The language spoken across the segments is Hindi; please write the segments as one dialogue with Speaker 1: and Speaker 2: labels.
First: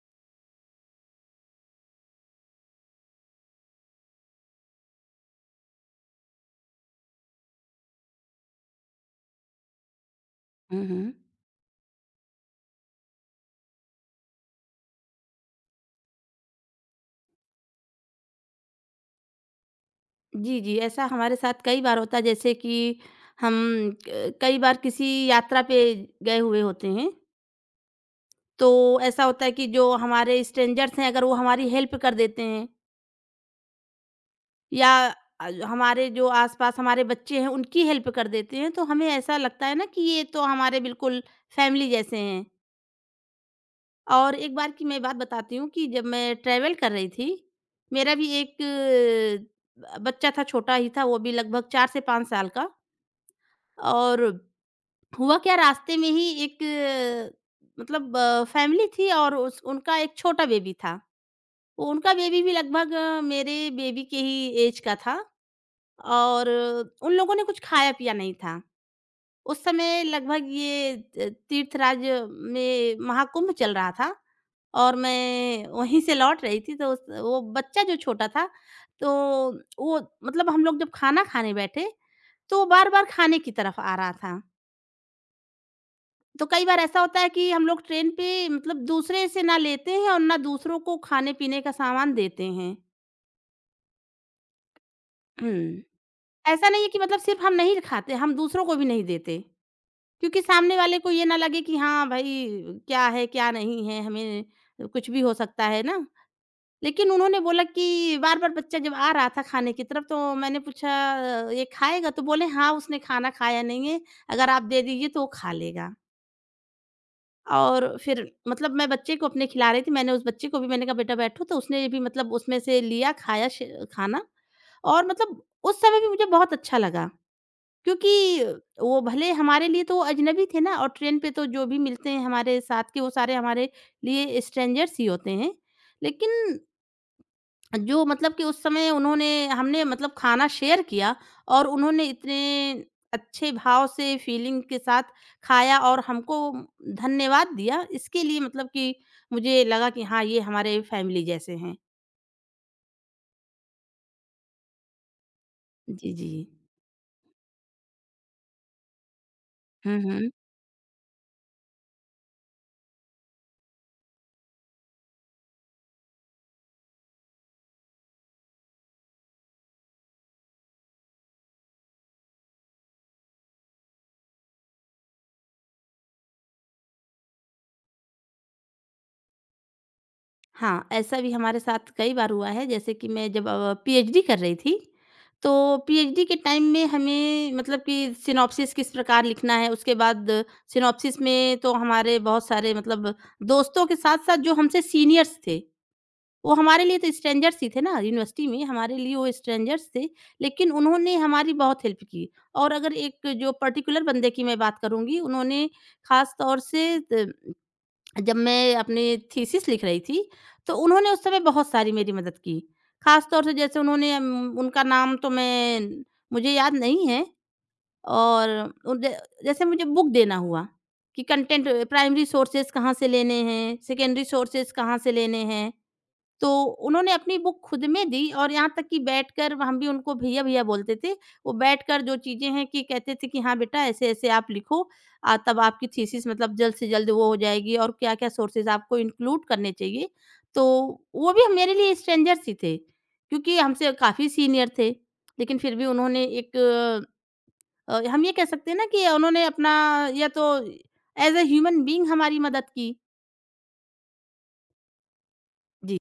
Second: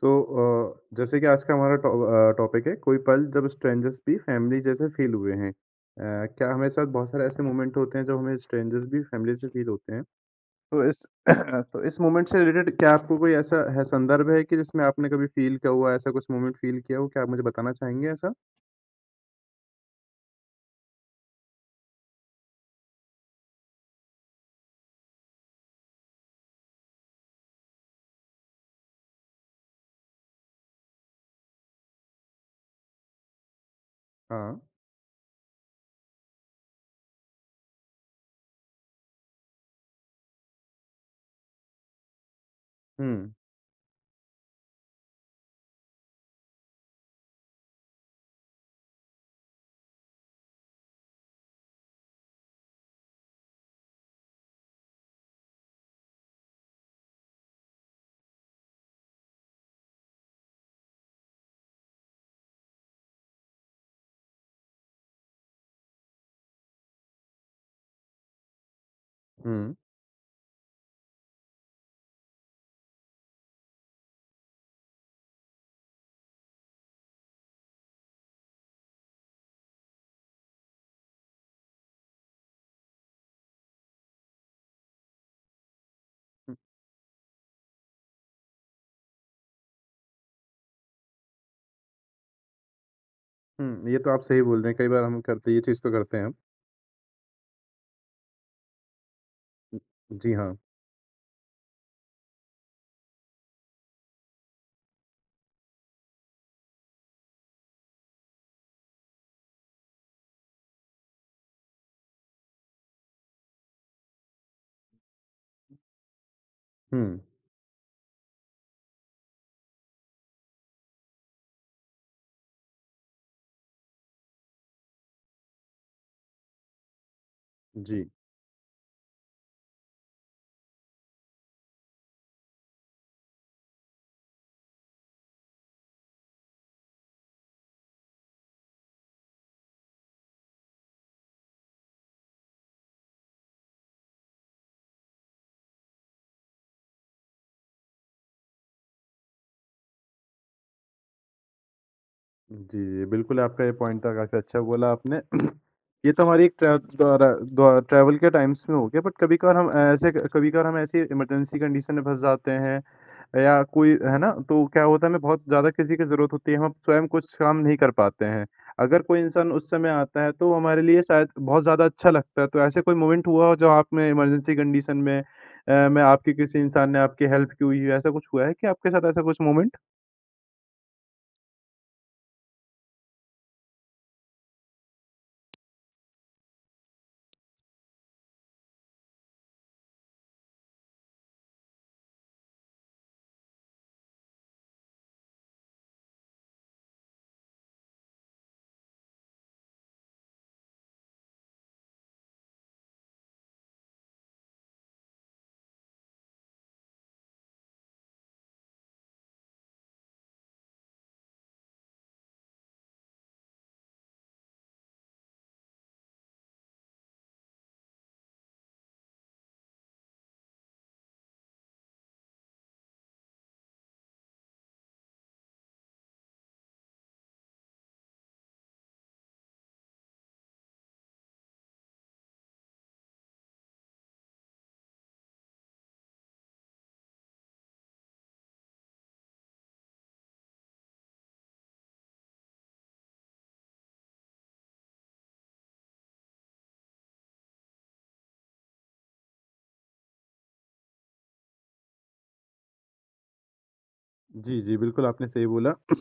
Speaker 1: तो जैसे कि आज का हमारा टॉपिक है कोई पल जब स्ट्रेंजर्स भी फैमिली जैसे फील हुए हैं। क्या हमारे साथ बहुत सारे ऐसे मोमेंट होते हैं जो हमें स्ट्रेंजर्स भी फैमिली से फील होते हैं। तो
Speaker 2: हुँ,
Speaker 1: इस
Speaker 2: हुँ।
Speaker 1: तो इस मोमेंट से रिलेटेड क्या आपको कोई ऐसा है संदर्भ है कि जिसमें आपने कभी फील किया हुआ, ऐसा कुछ मोमेंट फील किया हो? क्या आप मुझे बताना चाहेंगे ऐसा?
Speaker 2: जी, जी, ऐसा हमारे साथ कई बार होता है जैसे कि हम क कई बार किसी यात्रा पे गए हुए होते हैं, तो ऐसा होता है कि जो हमारे स्ट्रेंजर्स हैं अगर वो हमारी हेल्प कर देते हैं
Speaker 1: हाँ।
Speaker 2: या हमारे जो आस-पास हमारे बच्चे हैं उनकी हेल्प कर देते हैं, तो हमें ऐसा लगता है ना कि ये तो हमारे बिल्कुल फैमिली जैसे हैं।
Speaker 1: हुँ,
Speaker 2: और एक बार की मैं बात बताती हूँ कि जब मैं ट्रैवल कर रही थी, मेरा भी एक ब बच्चा था छोटा ही था, वो भी लगभग 4 से 5 साल का और हुआ क्या रास्ते में ही एक मतलब फैमिली थी और उस उनका एक छोटा बेबी था। वो उनका बेबी भी लगभग मेरे बेबी के ही ऐज का था और उन लोगों ने कुछ खाया-पिया नहीं था। उस
Speaker 1: हुँ,
Speaker 2: समय लगभग ये त तीर्थराज में महाकुंभ चल रहा था और मैं वहीं से लौट रही थी तो उस वो बच्चा जो छोटा था तो वो मतलब हम लोग जब खाना खाने बैठे, तो बार-बार खाने की तरफ आ रहा था। तो कई बार ऐसा होता है कि हम लोग ट्रेन पे मतलब दूसरे से ना लेते हैं और ना दूसरों को खाने-पीने का सामान देते हैं।
Speaker 1: हुँ। ये तो आप सही बोल रहे हैं, कई बार हम करते ये चीज़
Speaker 2: हुँ।
Speaker 1: तो करते हैं हम।
Speaker 2: ऐसा नहीं है कि मतलब सिर्फ़ हम नहीं खाते, हम दूसरों को भी नहीं देते।
Speaker 1: जी
Speaker 2: क्योंकि
Speaker 1: हाँ।
Speaker 2: सामने वाले को ये ना लगे कि हाँ भाई, क्या है, क्या नहीं है, हमें कुछ भी हो सकता है ना। लेकिन उन्होंने बोला कि बार-बार बच्चा जब आ रहा था खाने की तरफ तो मैंने पूछा, "ये खाएगा?" तो बोले, "हाँ, उसने खाना खाया नहीं है, अगर आप दे दीजिए तो वो खा लेगा।"
Speaker 1: हुँ,
Speaker 2: और फिर मतलब मैं बच्चे को अपने खिला रही थी, मैंने उस बच्चे को भी मैंने कहा बेटा बैठो तो उसने भी मतलब उसमें से लिया खाया श खाना और मतलब उस समय भी मुझे बहुत अच्छा लगा।
Speaker 1: जी।
Speaker 2: क्योंकि वो भले हमारे लिए तो वो अजनबी थे ना और ट्रेन पे तो जो भी मिलते हैं हमारे साथ के वो सारे हमारे लिए स्ट्रेंजर्स ही होते हैं। लेकिन जो मतलब कि उस समय उन्होंने हमने मतलब खाना शेयर किया और उन्होंने इतने अच्छे भाव से फीलिंग के साथ खाया और हमको धन्यवाद दिया, इसके लिए मतलब कि मुझे लगा कि हाँ, ये हमारे फैमिली जैसे हैं।
Speaker 1: जी, जी, बिल्कुल आपका ये पॉइंट था काफ़ी अच्छा बोला आपने।
Speaker 2: जी,
Speaker 1: ये तो
Speaker 2: जी।
Speaker 1: हमारी एक ट्रैव द्वारा द्वा ट्रैवल के टाइम्स में हो गया बट
Speaker 2: हम्म।
Speaker 1: कभी-कभार हम ऐसी इमरजेंसी कंडीशन में फँस जाते हैं या कोई है ना? तो क्या होता है हमें बहुत ज़्यादा किसी की ज़रूरत होती है, हम स्वयं कुछ काम नहीं कर पाते हैं। अगर कोई इंसान उस समय आता है तो हमारे लिए शायद बहुत ज़्यादा अच्छा लगता है। तो ऐसे कोई मोमेंट हुआ हो जो आप में इमरजेंसी कंडीशन में आपकी किसी इंसान ने आपकी हेल्प की हुई है, ऐसा कुछ हुआ है क्या आपके साथ ऐसा कुछ मोमेंट?
Speaker 2: हाँ, ऐसा भी हमारे साथ कई बार हुआ है जैसे कि मैं जब पीएचडी कर रही थी, तो पीएचडी के टाइम में हमें मतलब कि सिनॉप्सिस किस प्रकार लिखना है, उसके बाद सिनॉप्सिस में तो हमारे बहुत सारे मतलब दोस्तों के साथ-साथ जो हमसे सीनियर्स थे, वो हमारे लिए तो स्ट्रेंजर्स ही थे ना यूनिवर्सिटी में, हमारे लिए वो स्ट्रेंजर्स थे, लेकिन उन्होंने हमारी बहुत हेल्प की। और अगर एक जो पर्टिकुलर बंदे की मैं बात करूँगी, उन्होंने ख़ास तौर से त जब मैं अपनी थीसिस लिख रही थी, तो उन्होंने उस समय बहुत सारी मेरी मदद की। ख़ास तौर से जैसे उन्होंने उनका नाम तो मैं मुझे याद नहीं है और उ ज जैसे मुझे बुक देना हुआ कि कंटेंट प्राइमरी सोर्सेज़ कहाँ से लेने हैं, सेकेंडरी सोर्सेज़ कहाँ से लेने हैं। तो उन्होंने अपनी बुक खुद में दी और यहाँ तक कि बैठकर हम भी उनको भैया-भैया बोलते थे। वो बैठकर जो चीज़ें हैं कि कहते थे कि हाँ, बेटा ऐसे-ऐसे आप लिखो तब आपकी थीसिस मतलब जल्द से जल्द वो हो जाएगी और क्या-क्या सोर्सेज़ आपको इंक्लूड करने चाहिए। तो वो भी मेरे लिए स्ट्रेंजर्स ही थे, क्योंकि हमसे काफ़ी सीनियर थे। लेकिन फिर भी उन्होंने हम ये कह सकते हैं ना कि उन्होंने अपना या तो एज़ अ ह्यूमन बीइंग हमारी मदद की।
Speaker 1: जी, जी, बिल्कुल आपने सही बोला।
Speaker 2: जी,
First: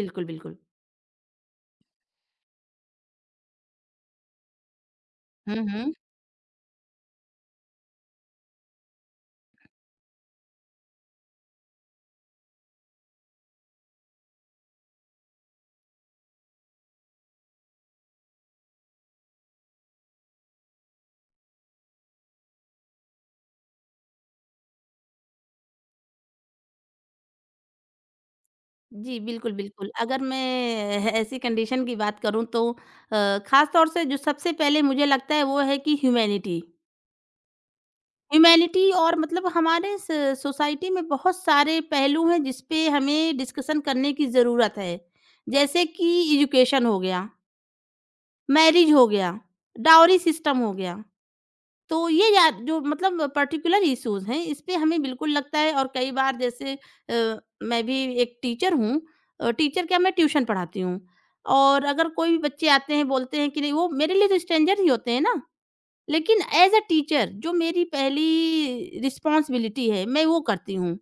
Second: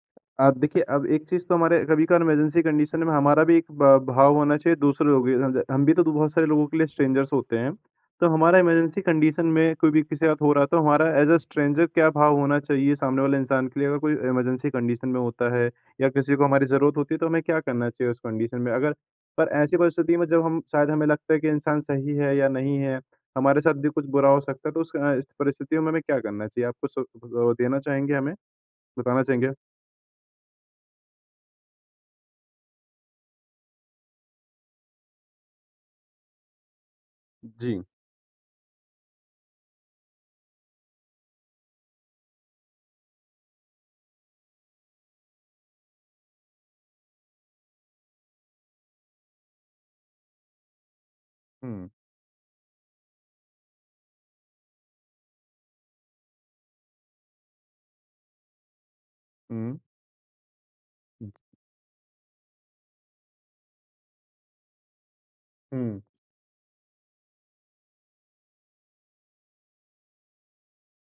Speaker 2: बिल्कुल, बिल्कुल।
Speaker 1: देखिए अब एक चीज़ तो हमारे कभी-कभार इमरजेंसी कंडीशन में हमारा भी एक ब भाव होना चाहिए दूसरे लोगों के
Speaker 2: हुँ,
Speaker 1: अंदर। हम
Speaker 2: हुँ।
Speaker 1: भी तो बहुत सारे लोगों के लिए स्ट्रेंजर्स होते हैं। तो हमारा इमरजेंसी कंडीशन में कोई भी किसी के साथ हो रहा है तो हमारा एज़ अ स्ट्रेंजर क्या भाव होना चाहिए सामने वाले इंसान के लिए अगर कोई इमरजेंसी कंडीशन में होता है या किसी को हमारी ज़रूरत होती है तो हमें क्या करना चाहिए उस कंडीशन में? अगर पर ऐसी परिस्थिति में जब हम शायद हमें लगता है कि इंसान सही है या नहीं है, हमारे साथ भी कुछ बुरा हो सकता है तो इस परिस्थितियों में हमें क्या करना चाहिए? आप कुछ देना चाहेंगे हमें?
Speaker 2: जी,
Speaker 1: बताना चाहेंगे?
Speaker 2: बिल्कुल, बिल्कुल। अगर मैं ए ऐसी कंडीशन की बात करूँ तो ख़ास तौर से जो सबसे पहले मुझे लगता है वो है कि ह्यूमैनिटी।
Speaker 1: जी।
Speaker 2: ह्यूमैनिटी और मतलब हमारे स सोसाइटी में बहुत सारे पहलू हैं जिस पे हमें डिस्कशन करने की ज़रूरत है। जैसे कि एजुकेशन हो गया, मैरिज हो गया, डावरी सिस्टम हो गया।
Speaker 1: हुँ,
Speaker 2: तो ये या जो मतलब पर्टिकुलर इश्यूज़ हैं, इस पे हमें बिल्कुल लगता है और कई बार जैसे मैं भी एक टीचर हूँ,
Speaker 1: हुँ,
Speaker 2: टीचर क्या मैं ट्यूशन पढ़ाती हूँ और अगर कोई भी बच्चे आते हैं, बोलते हैं कि नहीं वो मेरे लिए तो स्ट्रेंजर ही होते हैं ना,
Speaker 1: हुँ।
Speaker 2: लेकिन एज़ अ टीचर जो मेरी पहली रिस्पॉन्सिबिलिटी है, मैं वो करती हूँ।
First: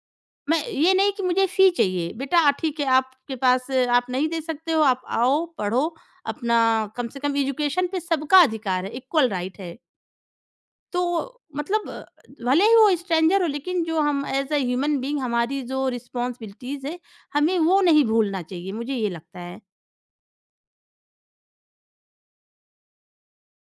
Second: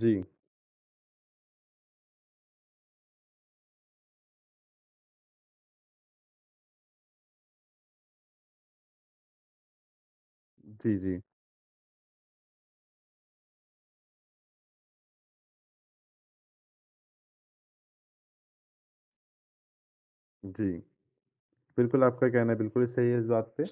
Speaker 1: जी,
Speaker 2: मैं ये नहीं कि मुझे फ़ी चाहिए, बेटा ठीक है आपके पास आप नहीं दे सकते हो, आप आओ, पढ़ो, अपना कम से कम एजुकेशन पे सबका अधिकार है, इक्वल राइट है।
Speaker 1: जी,
Speaker 2: तो
Speaker 1: जी,
Speaker 2: मतलब भले ही वो स्ट्रेंजर हो लेकिन जो हम एज़ अ ह्यूमन बीइंग हमारी जो रिस्पॉन्सिबिलिटीज़ है, हमें वो नहीं भूलना चाहिए, मुझे ये लगता है।
Speaker 1: जी। बिल्कुल, आपका कहना बिल्कुल सही है इस बात पे।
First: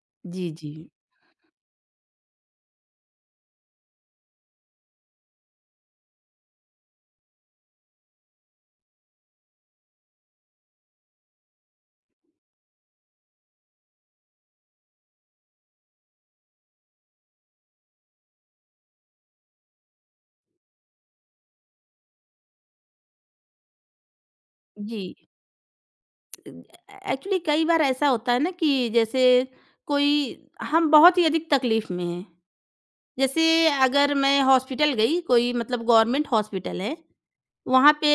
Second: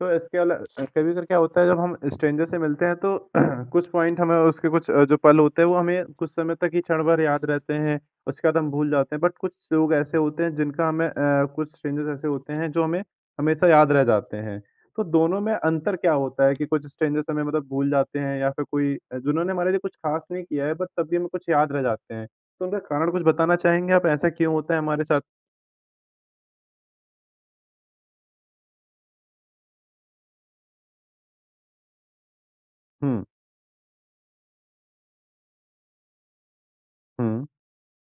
Speaker 1: तो इसके
Speaker 2: जी,
Speaker 1: अला
Speaker 2: जी।
Speaker 1: कभी-कभार क्या होता है जब हम स्ट्रेंजर से मिलते हैं तो कुछ पॉइंट हमें उसके कुछ जो पल होते हैं वो हमें कुछ समय तक ही क्षण भर याद रहते हैं, उसके बाद हम भूल जाते हैं। बट कुछ लोग ऐसे होते हैं कुछ स्ट्रेंजर्स ऐसे होते हैं जो हमें हमेशा याद रह जाते हैं। तो दोनों में अंतर क्या होता है कि कुछ स्ट्रेंजर्स हमें मतलब भूल जाते हैं या फिर कोई जिन्होंने हमारे लिए कुछ खास नहीं किया है बट तब भी हमें कुछ याद रह जाते हैं। तो उनका कारण कुछ बताना चाहेंगे आप ऐसा क्यों होता है
Speaker 2: जी।
Speaker 1: हमारे साथ?
Speaker 2: एक्चुअली कई बार ऐसा होता है ना कि जैसे कोई हम बहुत ही अधिक तकलीफ़ में हैं।
Speaker 1: हुँ,
Speaker 2: जैसे अगर मैं हॉस्पिटल गई, कोई मतलब गवर्नमेंट हॉस्पिटल है,
Speaker 1: हुँ।
Speaker 2: वहाँ पे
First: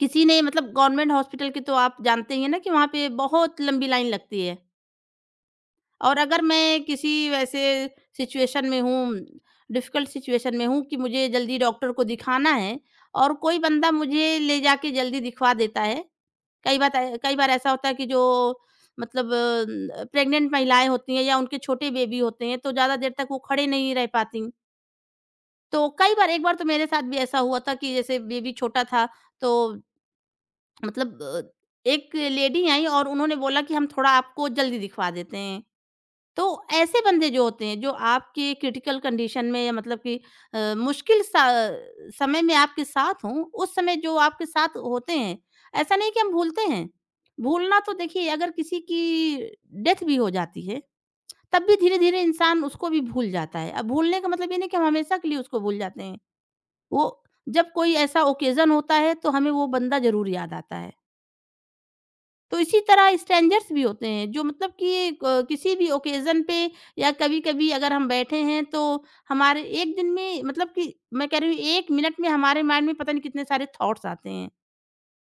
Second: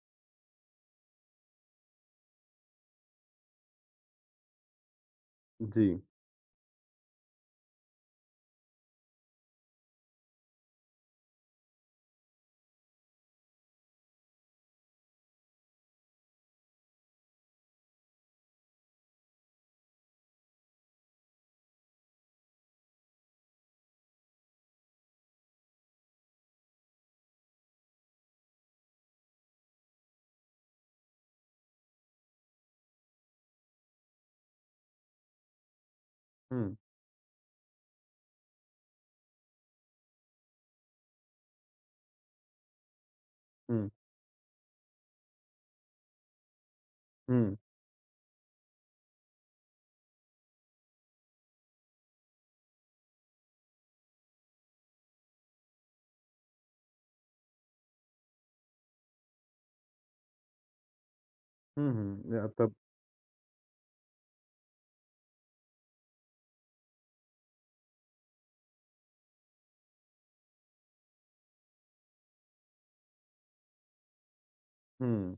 Speaker 2: किसी ने मतलब गवर्नमेंट हॉस्पिटल के तो आप जानते ही हैं ना कि वहाँ पे बहुत लंबी लाइन लगती है।
Speaker 1: जी,
Speaker 2: और अगर मैं किसी वैसे सिचुएशन में हूँ, डिफ़िकल्ट सिचुएशन में हूँ कि मुझे जल्दी डॉक्टर को दिखाना है और कोई बंदा मुझे ले जाके जल्दी दिखवा देता है। कई बात ऐ कई बार ऐसा होता है कि जो मतलब प्रेग्नेंट महिलाएँ होती हैं या उनके छोटे बेबी होते हैं, तो ज़्यादा देर तक वो खड़े नहीं रह पातीं। तो कई बार एक बार तो मेरे साथ भी ऐसा हुआ था कि जैसे बेबी छोटा था, तो मतलब एक लेडी आई और उन्होंने बोला कि हम थोड़ा आपको जल्दी दिखवा देते हैं। तो
Speaker 1: हुँ।
Speaker 2: ऐसे बंदे जो होते हैं, जो आपके क्रिटिकल कंडीशन में या मतलब कि मुश्किल सा समय में आपके साथ हों, उस
Speaker 1: हुँ,
Speaker 2: समय जो आपके साथ होते हैं, ऐसा नहीं कि हम भूलते हैं।
Speaker 1: हुँ,
Speaker 2: भूलना तो देखिए अगर किसी की डेथ भी हो जाती है, तब भी धीरे-धीरे इंसान उसको भी भूल जाता है। अब भूलने का मतलब ये नहीं कि हम हमेशा के लिए उसको भूल जाते हैं। वो जब कोई ऐसा ओकेज़न होता है, तो हमें वो बंदा ज़रूर याद आता है।
Speaker 1: हुँ, या
Speaker 2: तो
Speaker 1: तब
Speaker 2: इसी तरह स्ट्रेंजर्स भी होते हैं जो मतलब कि क किसी भी ओकेज़न पे या कभी-कभी अगर हम बैठे हैं तो हमारे एक दिन में मतलब कि मैं कह रही हूँ 1 मिनट में हमारे माइंड में पता नहीं कितने सारे थॉट्स आते हैं।
Speaker 1: हुँ,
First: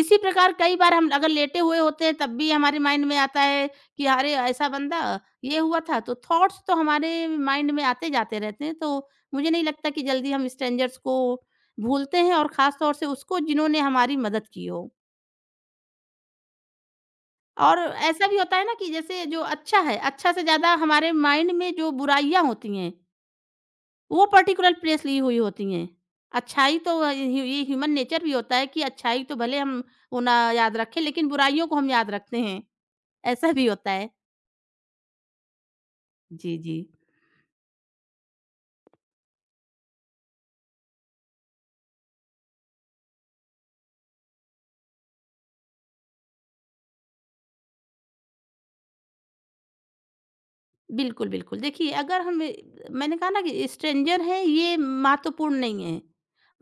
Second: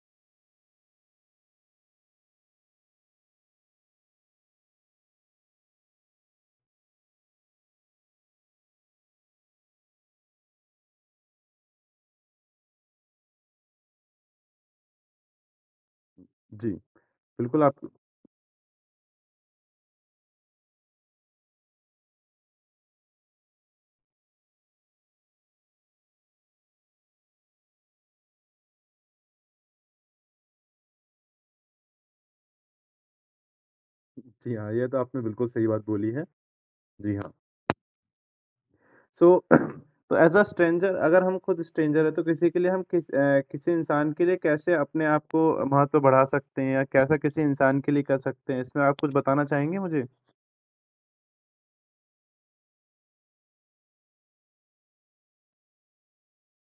Speaker 2: इसी प्रकार कई बार हम अगर लेटे हुए होते हैं तब भी हमारे माइंड में आता है कि अरे! ऐसा बंदा ये हुआ था तो थॉट्स तो हमारे माइंड में आते-जाते रहते हैं। तो मुझे नहीं लगता कि जल्दी हम स्ट्रेंजर्स को भूलते हैं और ख़ास तौर से उसको जिन्होंने हमारी मदद की हो।
Speaker 1: जी, बिल्कुल
Speaker 2: और
Speaker 1: आप
Speaker 2: ऐसा भी होता है ना कि जैसे जो अच्छा है, अच्छा से ज़्यादा हमारे माइंड में जो बुराइयाँ होती हैं, वो पर्टिकुलर प्लेस ली हुई होती हैं। अच्छाई तो अ, ह्यू ये ह्यूमन नेचर भी होता है कि अच्छाई तो भले हम वो ना याद रखें, लेकिन बुराइयों को हम याद रखते हैं, ऐसा भी होता है।
Speaker 1: जी हाँ, ये तो आपने बिल्कुल सही बात बोली है।
Speaker 2: जी, जी।
Speaker 1: जी हाँ, सो तो ऐज़ अ स्ट्रेंजर अगर हम खुद स्ट्रेंजर हैं, तो किसी के लिए हम किसी इंसान के लिए कैसे अपने आप को महत्व बढ़ा सकते हैं या कैसा किसी इंसान के लिए कर सकते हैं? इसमें आप कुछ बताना चाहेंगे मुझे?
Speaker 2: बिल्कुल, बिल्कुल। देखिए अगर हम मैंने कहा ना कि स्ट्रेंजर है ये महत्वपूर्ण नहीं है।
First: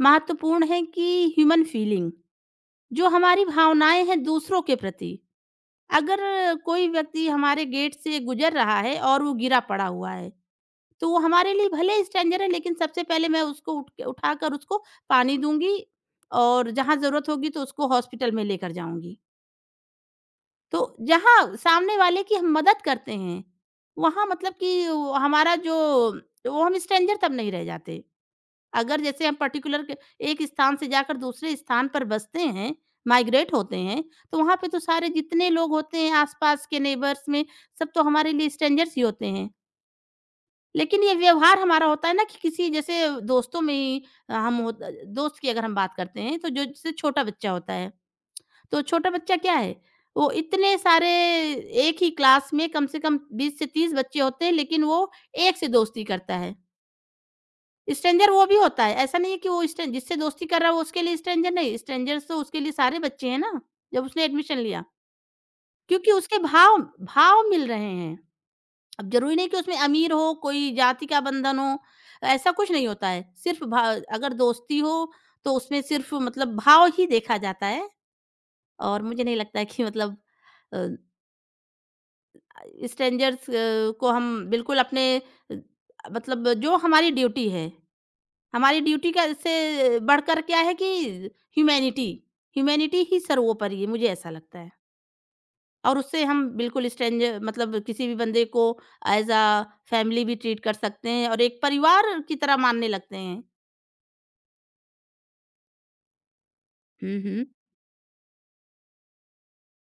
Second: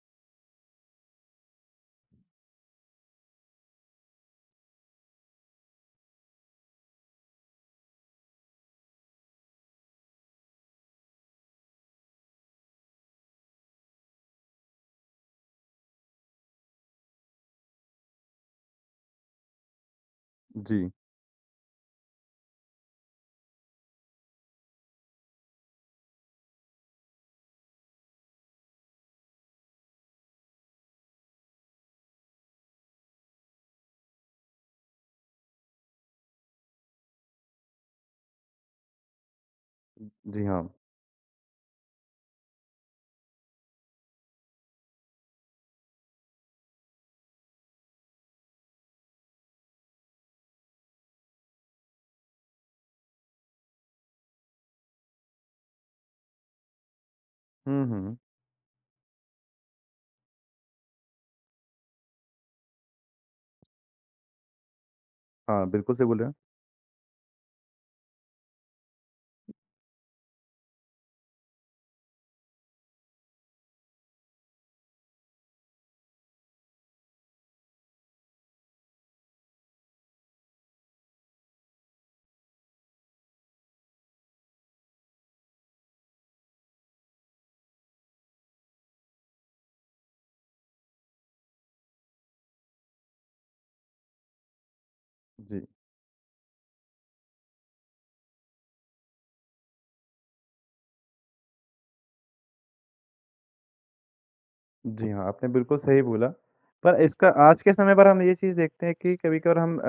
Speaker 2: महत्वपूर्ण है कि ह्यूमन फीलिंग, जो हमारी भावनाएँ हैं दूसरों के प्रति। अगर कोई व्यक्ति हमारे गेट से गुजर रहा है और वो गिरा पड़ा हुआ है, तो वो हमारे लिए भले स्ट्रेंजर है लेकिन सबसे पहले मैं उसको उठ के उठाकर उसको पानी दूँगी और जहाँ ज़रूरत होगी तो उसको हॉस्पिटल में लेकर जाऊँगी।
Speaker 1: जी,
Speaker 2: तो जहाँ सामने वाले की हम मदद करते हैं, वहाँ मतलब कि वो हमारा जो वो हम स्ट्रेंजर तब नहीं रह जाते। अगर जैसे हम पर्टिकुलर क एक स्थान से जाकर दूसरे स्थान पर बसते हैं, माइग्रेट होते हैं, तो वहाँ पे तो सारे जितने लोग होते हैं आस-पास के नेबर्स में, सब तो हमारे लिए स्ट्रेंजर्स ही होते हैं।
Speaker 1: जी हाँ।
Speaker 2: लेकिन ये व्यवहार हमारा होता है ना कि किसी जैसे दोस्तों में ही अ, हम होत दोस्त की अगर हम बात करते हैं, तो जो जैसे छोटा बच्चा होता है, तो छोटा बच्चा क्या है, वो इतने सारे एक ही क्लास में कम से कम 20 से 30 बच्चे होते हैं, लेकिन वो एक से दोस्ती करता है।
Speaker 1: हुँ।
Speaker 2: स्ट्रेंजर वो भी होता है, ऐसा नहीं है कि वो स्ट्रें जिससे दोस्ती कर रहा है वो उसके लिए स्ट्रेंजर नहीं, स्ट्रेंजर्स तो उसके लिए सारे बच्चे हैं ना, जब उसने एडमिशन लिया।
Speaker 1: हाँ, बिल्कुल सही
Speaker 2: क्योंकि
Speaker 1: बोल रहे हैं।
Speaker 2: उसके भाव भाव मिल रहे हैं, अब ज़रूरी नहीं कि उसमें अमीर हो, कोई जाति का बंधन हो, ऐसा कुछ नहीं होता है। सिर्फ़ भा अगर दोस्ती हो तो उसमें सिर्फ़ मतलब भाव ही देखा जाता है और मुझे नहीं लगता है कि मतलब अ, स्ट्रेंजर्स को हम बिल्कुल अपने अ, मतलब जो हमारी ड्यूटी है, हमारी ड्यूटी का इससे बढ़कर क्या है कि ह्यूमैनिटी। ह्यूमैनिटी ही सर्वोपरि है मुझे ऐसा लगता है
Speaker 1: जी।
Speaker 2: और उससे हम बिल्कुल स्ट्रेंज मतलब किसी भी बंदे को एज अ फैमिली भी ट्रीट कर सकते हैं और एक परिवार की तरह मानने लगते हैं।
Speaker 1: जी हाँ, आपने बिल्कुल सही बोला। पर
Speaker 2: हुँ,
Speaker 1: इसका
Speaker 2: हुँ।
Speaker 1: आज के समय पर हम ये चीज़ देखते हैं कि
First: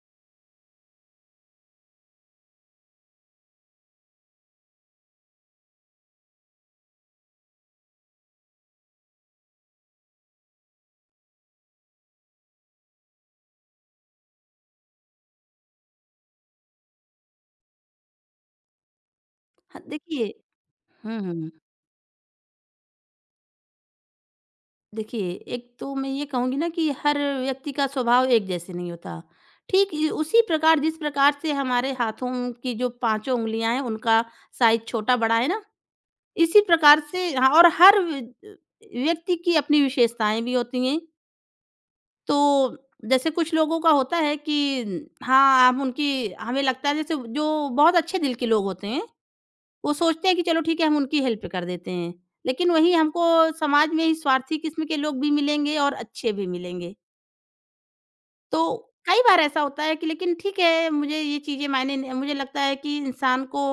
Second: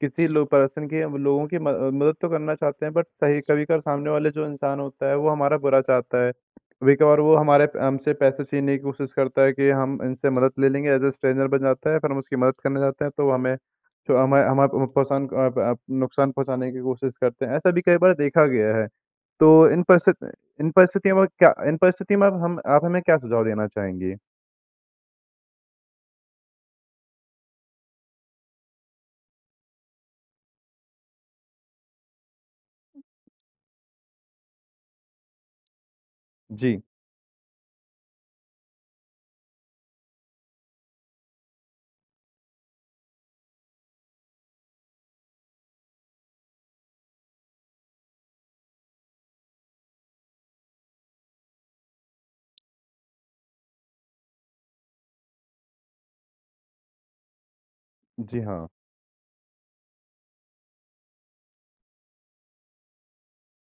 Speaker 1: किसी लो पर्सन की लोगों की म मदद तो करना चाहते हैं बट सही कभी-कभार सामने वाले जो इंसान होता है वो हमारा बुरा चाहता है। कभी-कभार वो हमारे हमसे पैसे छीनने की कोशिश करता है कि हम इनसे मदद ले लेंगे एज़ अ स्ट्रेंजर बन जाता है, फिर हम उसकी मदद करने जाते हैं तो वो हमें तो हमें हमें पहुँचान अ, प नुकसान पहुँचाने की कोशिश करते हैं। ऐसा भी कई बार देखा गया है। तो
Speaker 2: हाँ,
Speaker 1: इन परिस्थित
Speaker 2: देखिए।
Speaker 1: इन परिस्थितियों
Speaker 2: हुँ,
Speaker 1: में
Speaker 2: हुँ।
Speaker 1: क्या इन परिस्थितियों में अब हम आप हमें क्या सुझाव देना चाहेंगी?
Speaker 2: देखिए, एक तो मैं ये कहूँगी ना कि हर व्यक्ति का स्वभाव एक जैसे नहीं होता। ठीक इ उसी प्रकार जिस प्रकार से हमारे हाथों की जो पाँचों उँगलियाँ हैं उनका साइज़ छोटा-बड़ा है ना, इसी
Speaker 1: जी,
Speaker 2: प्रकार से हाँ, और व्यक्ति की अपनी विशेषताएँ भी होती हैं। तो जैसे कुछ लोगों का होता है कि हाँ, हम उनकी हमें लगता है जैसे जो बहुत अच्छे दिल के लोग होते हैं, वो सोचते हैं कि चलो ठीक है, हम उनकी हेल्प कर देते हैं। लेकिन वहीं हमको समाज में ही स्वार्थी किस्म के लोग भी मिलेंगे और अच्छे भी मिलेंगे।
Speaker 1: जी
Speaker 2: तो
Speaker 1: हाँ,
Speaker 2: कई बार ऐसा होता है कि लेकिन ठीक है, मुझे ये चीज़ें मायने नहीं मुझे लगता है कि इंसान को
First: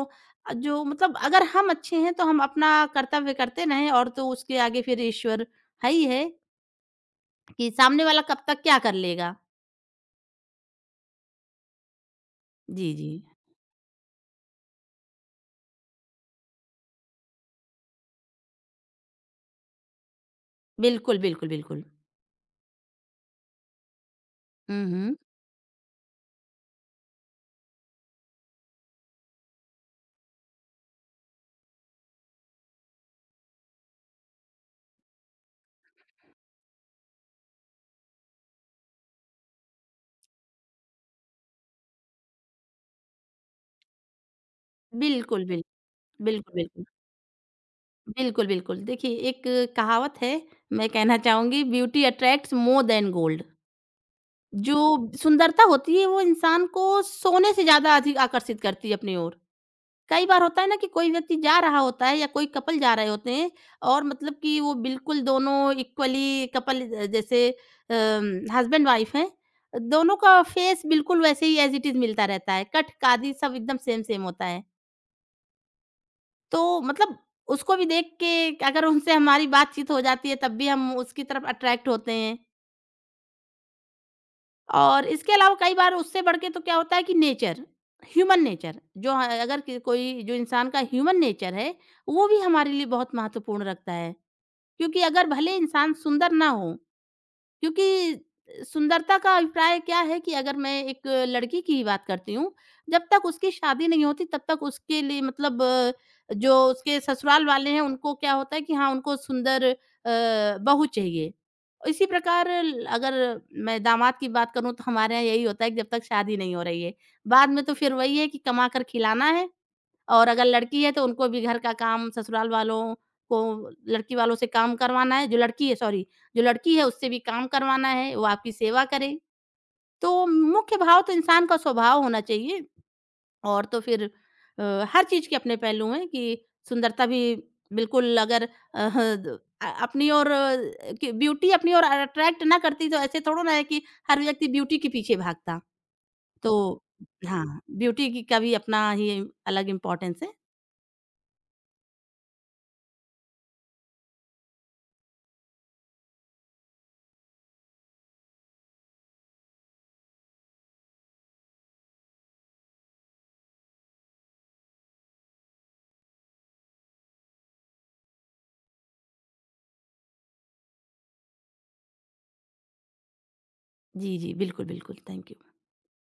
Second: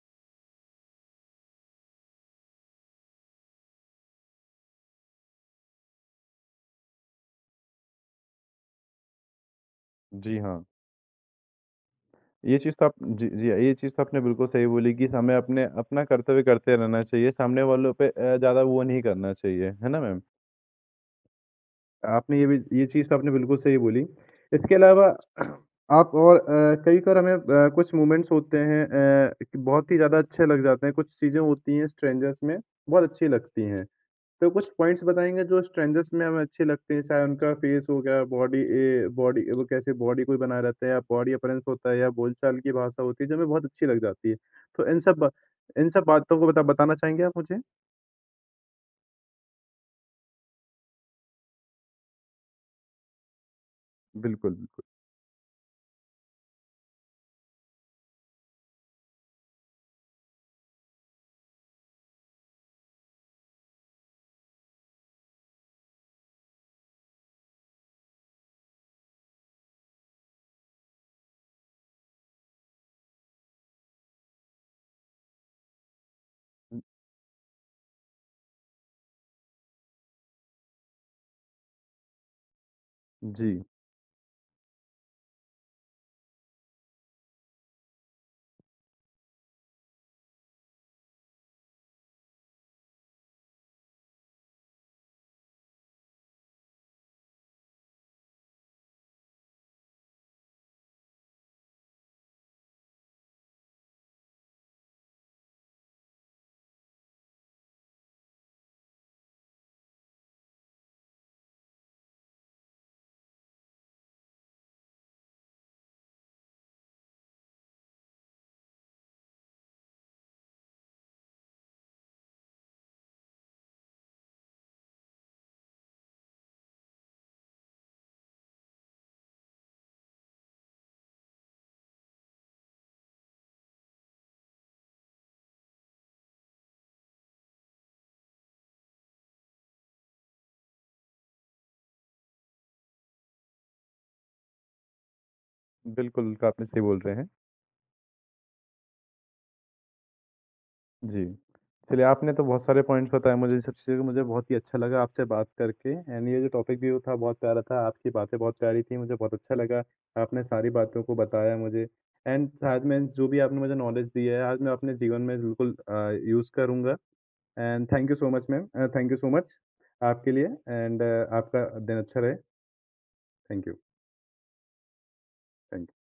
Speaker 2: जो मतलब अगर हम अच्छे हैं, तो हम अपना कर्तव्य करते रहें और तो उसके आगे फिर ईश्वर है ही है कि सामने वाला कब तक क्या कर लेगा।
Speaker 1: जी हाँ। ये चीज़ तो
Speaker 2: जी,
Speaker 1: आप
Speaker 2: जी।
Speaker 1: जी, जी हाँ, ये चीज़ तो आपने बिल्कुल सही बोली कि हमें अपने अपना कर्तव्य करते रहना चाहिए, सामने वालों पे ज़्यादा वो नहीं करना चाहिए, है ना मैम?
Speaker 2: बिल्कुल, बिल्कुल, बिल्कुल।
Speaker 1: आपने ये चीज़ तो आपने बिल्कुल सही बोली। इसके
Speaker 2: हुँ,
Speaker 1: अलावा
Speaker 2: हुँ।
Speaker 1: कई बार हमें कुछ मोमेंट्स होते हैं कि बहुत ही ज़्यादा अच्छे लग जाते हैं, कुछ चीज़ें होती हैं स्ट्रेंजर्स में बहुत अच्छी लगती हैं। तो कुछ पॉइंट्स बताएँगे जो स्ट्रेंजर्स में हमें अच्छे लगते हैं, चाहे उनका फेस हो गया, बॉडी ए बॉडी वो कैसे बॉडी कोई बनाए रहता है या बॉडी अपीयरेंस होता है या बोलचाल की भाषा होती है, जो हमें बहुत अच्छी लग जाती है। तो इन सब
Speaker 2: बिल्कुल, बिल
Speaker 1: इन सब बातों को
Speaker 2: बिल्कुल, बिल्कुल।
Speaker 1: बताना चाहेंगे आप मुझे?
Speaker 2: बिल्कुल, बिल्कुल। देखिए, एक कहावत है, मैं कहना चाहूँगी, beauty attracts more than gold.
Speaker 1: बिल्कुल,
Speaker 2: जो
Speaker 1: बिल्कुल।
Speaker 2: सुंदरता होती है, वो इंसान को सोने से ज़्यादा अधिक आकर्षित करती है अपनी ओर। कई बार होता है ना कि कोई व्यक्ति जा रहा होता है या कोई कपल जा रहे होते हैं और मतलब कि वो बिल्कुल दोनों इक्वली कपल, जैसे हस्बैंड वाइफ हैं, दोनों का फेस बिल्कुल वैसे ही एज इट इज मिलता रहता है, कट कादी सब एकदम सेम सेम होता है। तो मतलब उसको भी देख के, अगर उनसे हमारी बातचीत हो जाती है तब भी हम उसकी तरफ अट्रैक्ट होते हैं।
Speaker 1: जी,
Speaker 2: और इसके अलावा कई बार उससे बढ़ के तो क्या होता है कि नेचर, ह्यूमन नेचर जो ह अगर कि कोई जो इंसान का ह्यूमन नेचर है, वो भी हमारे लिए बहुत महत्वपूर्ण रखता है। क्योंकि अगर भले इंसान सुंदर ना हो, क्योंकि सुंदरता का अभिप्राय क्या है कि अगर मैं एक लड़की की ही बात करती हूँ, जब तक उसकी शादी नहीं होती तब तक उसके लिए जो उसके ससुराल वाले हैं उनको क्या होता है कि हाँ, उनको सुंदर बहू चाहिए। इसी प्रकार अगर मैं दामाद की बात करूँ तो हमारे यहाँ यही होता है कि जब तक शादी नहीं हो रही है। बाद में तो फिर वही है कि कमा कर खिलाना है, और अगर लड़की है तो उनको भी घर का काम, ससुराल वालों को लड़की वालों से काम करवाना है जो लड़की है सॉरी जो लड़की है उससे भी काम करवाना है, वो आपकी सेवा करे। तो मुख्य भाव तो इंसान का स्वभाव होना चाहिए, और तो फिर अ, हर चीज़ के अपने पहलू हैं कि सुंदरता भी, बिल्कुल अगर अ, द अ, अपनी ओर कि ब्यूटी अपनी ओर अट्रैक्ट ना करती तो ऐसे थोड़ा ना है कि हर व्यक्ति ब्यूटी के पीछे भागता।
Speaker 1: बिल्कुल
Speaker 2: तो
Speaker 1: आपने सही बोल रहे हैं।
Speaker 2: हाँ, ब्यूटी की का भी अपना ही अलग इम्पोर्टेंस है।
Speaker 1: जी। चलिए आपने तो बहुत सारे पॉइंट्स बताए मुझे ये सब चीज़ें कि मुझे बहुत ही अच्छा लगा आपसे बात करके एंड ये जो टॉपिक भी था बहुत प्यारा था, आपकी बातें बहुत प्यारी थी, मुझे बहुत अच्छा लगा। आपने सारी बातों को बताया मुझे एंड साथ में जो भी आपने मुझे नॉलेज दी है आज मैं अपने जीवन में बिल्कुल यूज़ करूँगा। And thank you so much ma'am, thank you so much आपके लिए एंड आपका दिन अच्छा रहे। थैंक यू, थैंक
Speaker 2: जी, जी। बिल्कुल, बिल्कुल। Thank you.
Speaker 1: यू।